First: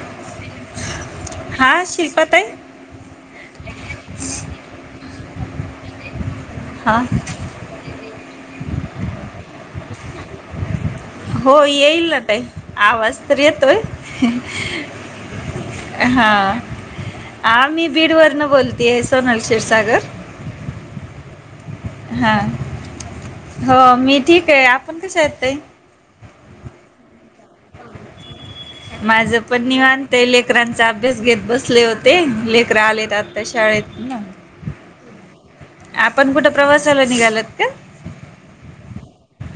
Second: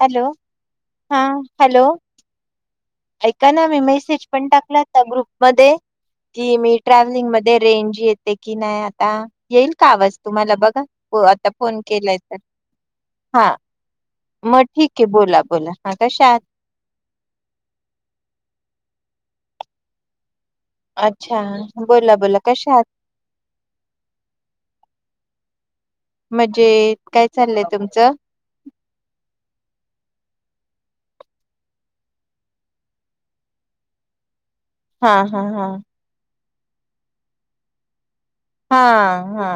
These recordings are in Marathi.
हॅलो हा हा हॅलो. शिल्पा ताई ऐका ना मी मेसेज पण टाकलाता ग्रुप मध्ये कि मी हा ट्रॅव्हलिंग मध्ये रेंज येते की नाही आता येईल का आवाज तुमला बघा आता हो फोन येईल केलाय ना ताई आवाज तर हा येतोय मग ठीक आहे बोला बोला कशा हा आहात हा मी बीड वर्न बोलतेय सोनल क्षीरसागर अच्छा बोला हा बोला कशा आहात हो मी ठीक आहे आपण कशा आहात ताई म्हणजे काय चाललंय तुमचं माझ पण निवांत लेकरांचा अभ्यास घेत बसले होते लेकर आलेत आता शाळ. ना हा हा हा. आपण कुठं प्रवासाला निघालात का हा हा.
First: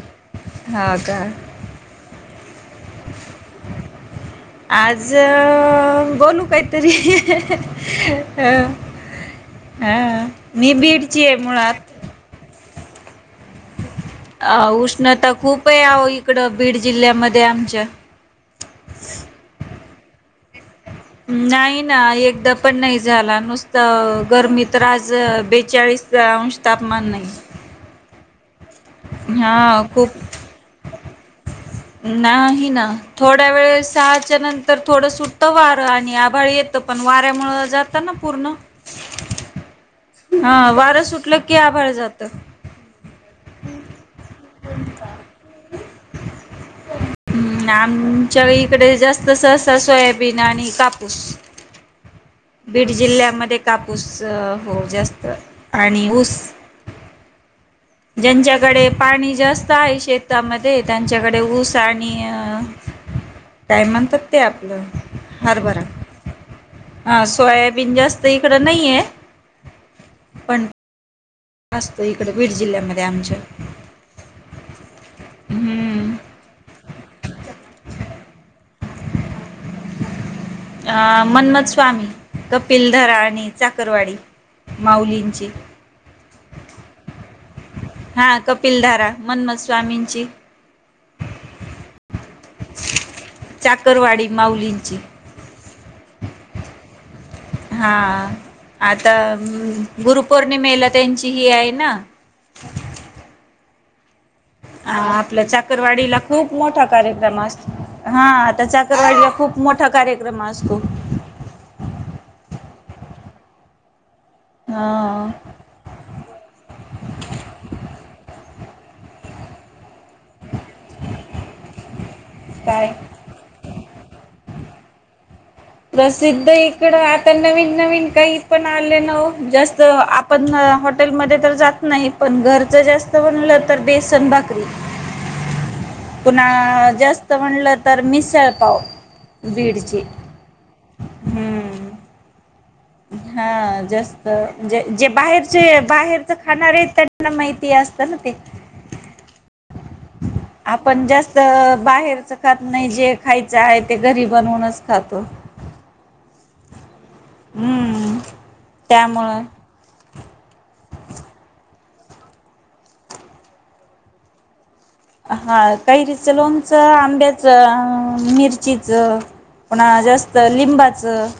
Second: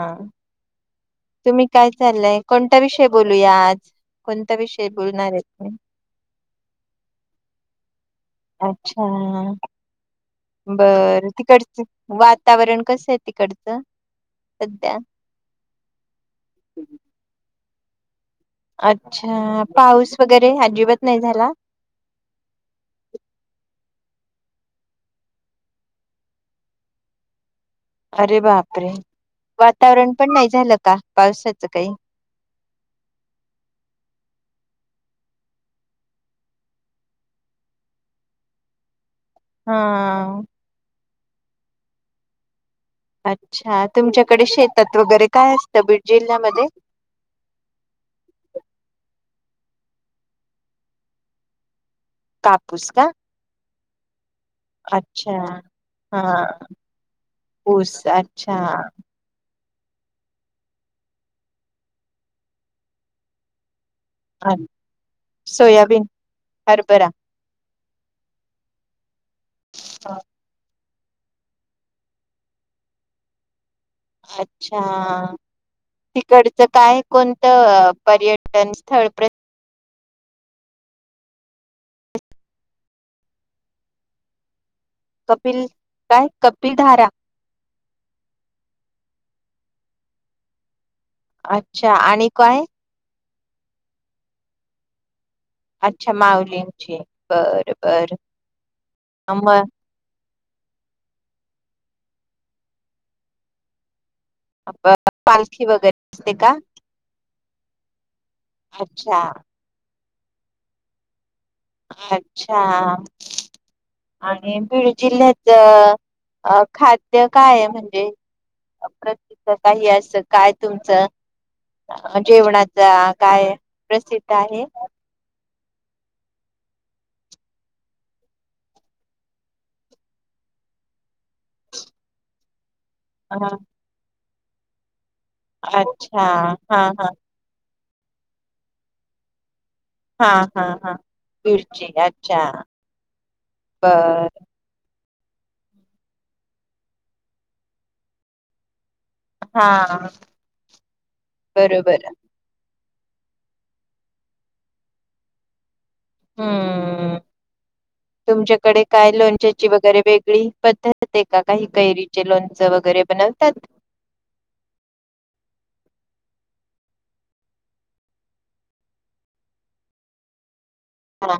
हा. का तुम्ही काय चाललंय कोणत्या विषयी बोलूया आज कोणता विषय आज बोलणार आहे तुम्ही बोलू काहीतरी अं, अच्छा हा मी बीडची बर आहे तिकड मुळात वातावरण कस आहे तिकडचं अ सध्या उष्णता खूप आहे आ इकड बीड जिल्ह्यामध्ये आमच्या अच्छा पाऊस वगैरे अजिबात नाही झाला? नाही ना एकदा पण नाही झाला नुसत गरमी तर आज बेचाळीस अंश तापमान नाही अरे बापरे खूप वातावरण पण नाही झालं का पावसाात. नाही ना थोड्या वेळ सहाच्या नंतर. तर थोडं सुटत वारं आणि आभाळ येतं पण वाऱ्यामु जातात ना पूर्ण. हा कलं की आभार जातं अच्छा तुमच्याकडे शेतात वगैरे काय असतं बीड जिल्ह्यामध्ये. ह् आमच्या इकडे जास्त अस. सोयाबीन आणि कापूस बीड कापूस का? जिल्ह्यामध्ये कापूस. हो जास्त अच्छा आणि ऊस हा ऊस अच्छा ज्यांच्याकडे पाणी जास्त आहे शेतामध्ये त्यांच्याकडे ऊस आणि काय म्हणतात ते अ आपलं हरभरा सोयाबीन हरभरा हां सोयाब बं जास्त इकडं नाहीे हा असतो इकडे बीड जिल्ह्यामध्ये आमच्या अच्छा हम्म. तिकडचं काय कोणतं पर्यटन थर्ड प्र अ मन्मथ स्वामी कपिल धरा आणि चाकरवाडी माऊलींची कपिल धारा हा कपिलधारा मन्म स्वामींची अच्छा आणि काय चाकरवाडी माउलींची अच्छा मावलींगची हा आता म गुरु पौर्णिमेला त्यांची हि आहे ना हा आपलं पालखी वगैरे चाकरवाडीला असते का? खूप मोठा कार्यक्रम असतो हा आता अच्छा चाकरवाडीला खूप मोठा कार्यक्रम असतो अच्छा आणि बीड हा जिल्ह्यात अ खाद्य काय म्हणजे अप काही असं काय तुमचं जेवणाच काय काय प्रसिद्ध आहे प्रसिद्ध इकड आता नवीन नवीन काही पण आले न जसत आपण हॉटेलमध्ये तर जात नाही पण घरच जास्त अ बनलं तर बेसन भाकरी अच्छा हा पुन्हा हा जास्त म्हणटलं तर मिसळ पाव बीड हा हा हा मिळची अच्छा हा बर जास्ते जे बाहेरचे बाहेरच खाणार आहे त्यांना माहिती असतं ना ते हा आपण जास्त बरोबर बाहेरच खात. नाही जे खायचं आहे. ते गरीबांहूनच खातो. हं हम्म तुमच्याकडे काय त्यामुळं लोणच्याची वगैरे वेगळी पद्धत आहे का? काही कैरी. कैरीचे लोणचे वगैरे बनवतात. हा कैरीचं लोणचं, आंब्याचं, मिरचीच पुन्हा जास्त लिंबाचं हा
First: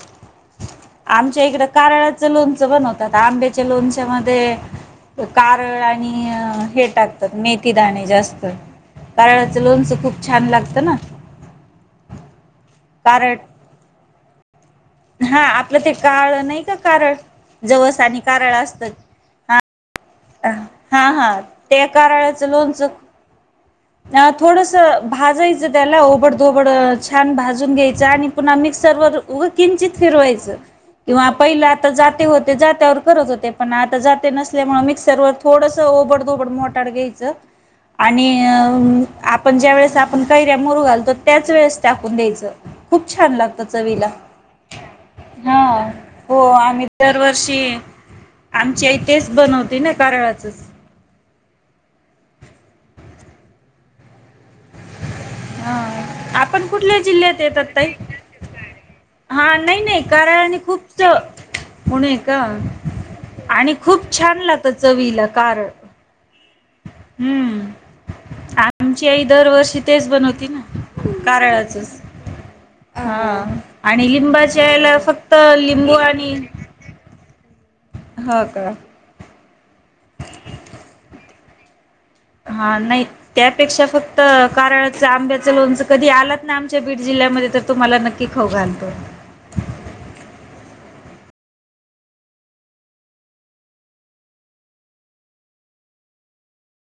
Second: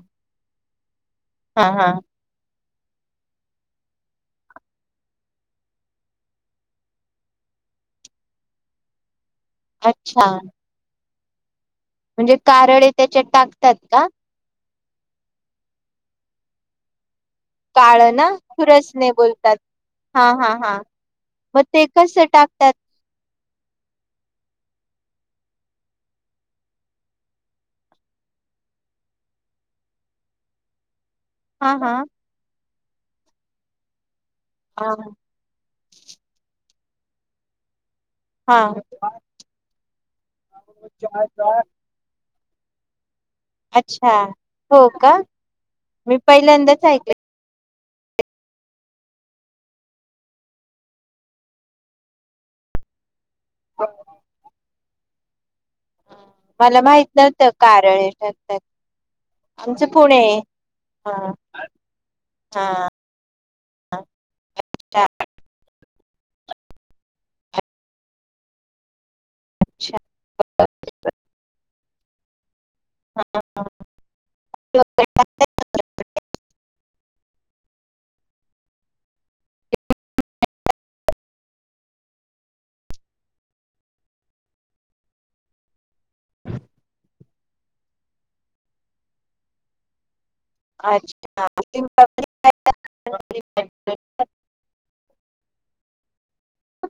आमच्या इकड हा हा कारळाचं लोणचं बनवतात. आंब्याच्या लोणच्यामध्ये कारळ आणि हे टाकतात. मेथीदाणे जास्त कारळाचं लोणचं खूप अच्छा छान लागतं ना. त्याच्या कारळ टाकतात का? हा आपलं ते कारळ नाही का कारण जवस काळ आणि ना कारळा असतात. सुरसने बोलतात. हा हा हा अ हा हा. मग ते कसं कराळाचं टाकतात? लोणचे थोडस भाजायचं त्याला ओबड धोबड छान भाजून घ्यायचं आणि पुन्हा आम्ही सर्व उगं किंचित फिरवायचं. किंवा पहिलं हा आता हा जाते होते. जात्यावर करत होते, पण आता जात नसल्यामुळे हा मिक्सर व थोडस ओबड दोबड मोटाड घ्यायचं. आणि हा आपण ज्या वेळेस आपण कैऱ्या मोरू घालतो. त्याच वेळेस टाकून द्यायचं खूप खूप छान लागतं चवीला.... अच्छा हो का? हा मी हो... पहिल्यांदाच आम्ही ऐकलं. दरवर्षी आमच्या इथे तेच बनवते ना. कारळाचच ह हा आपण कुठल्या माहित जिल्ह्यात नव्हतं येतात ताई? कारळे टाकतात. हा नाही आमचं नाही पुणे कारळ. आहे. आणि खूप हा होणय का? हा आणि खूप छान लागतं. चवीला कारळ हं. आमच्या आ दरवर्षी अच्छा तेच बनवती ना. कारळाच हा आणि लिंबाच्या ह्याला फक्त लिंबू आणि हा का? हा नाही त्यापेक्षा फक्त कारळाच आंब्याचं लोणच कधी आलात ना आमच्या बीड जिल्ह्यात तुम्हाला नक्की खाऊ घालतो. अच्छा् [inaudible] [unintelligible] [inaudible] [inaudible]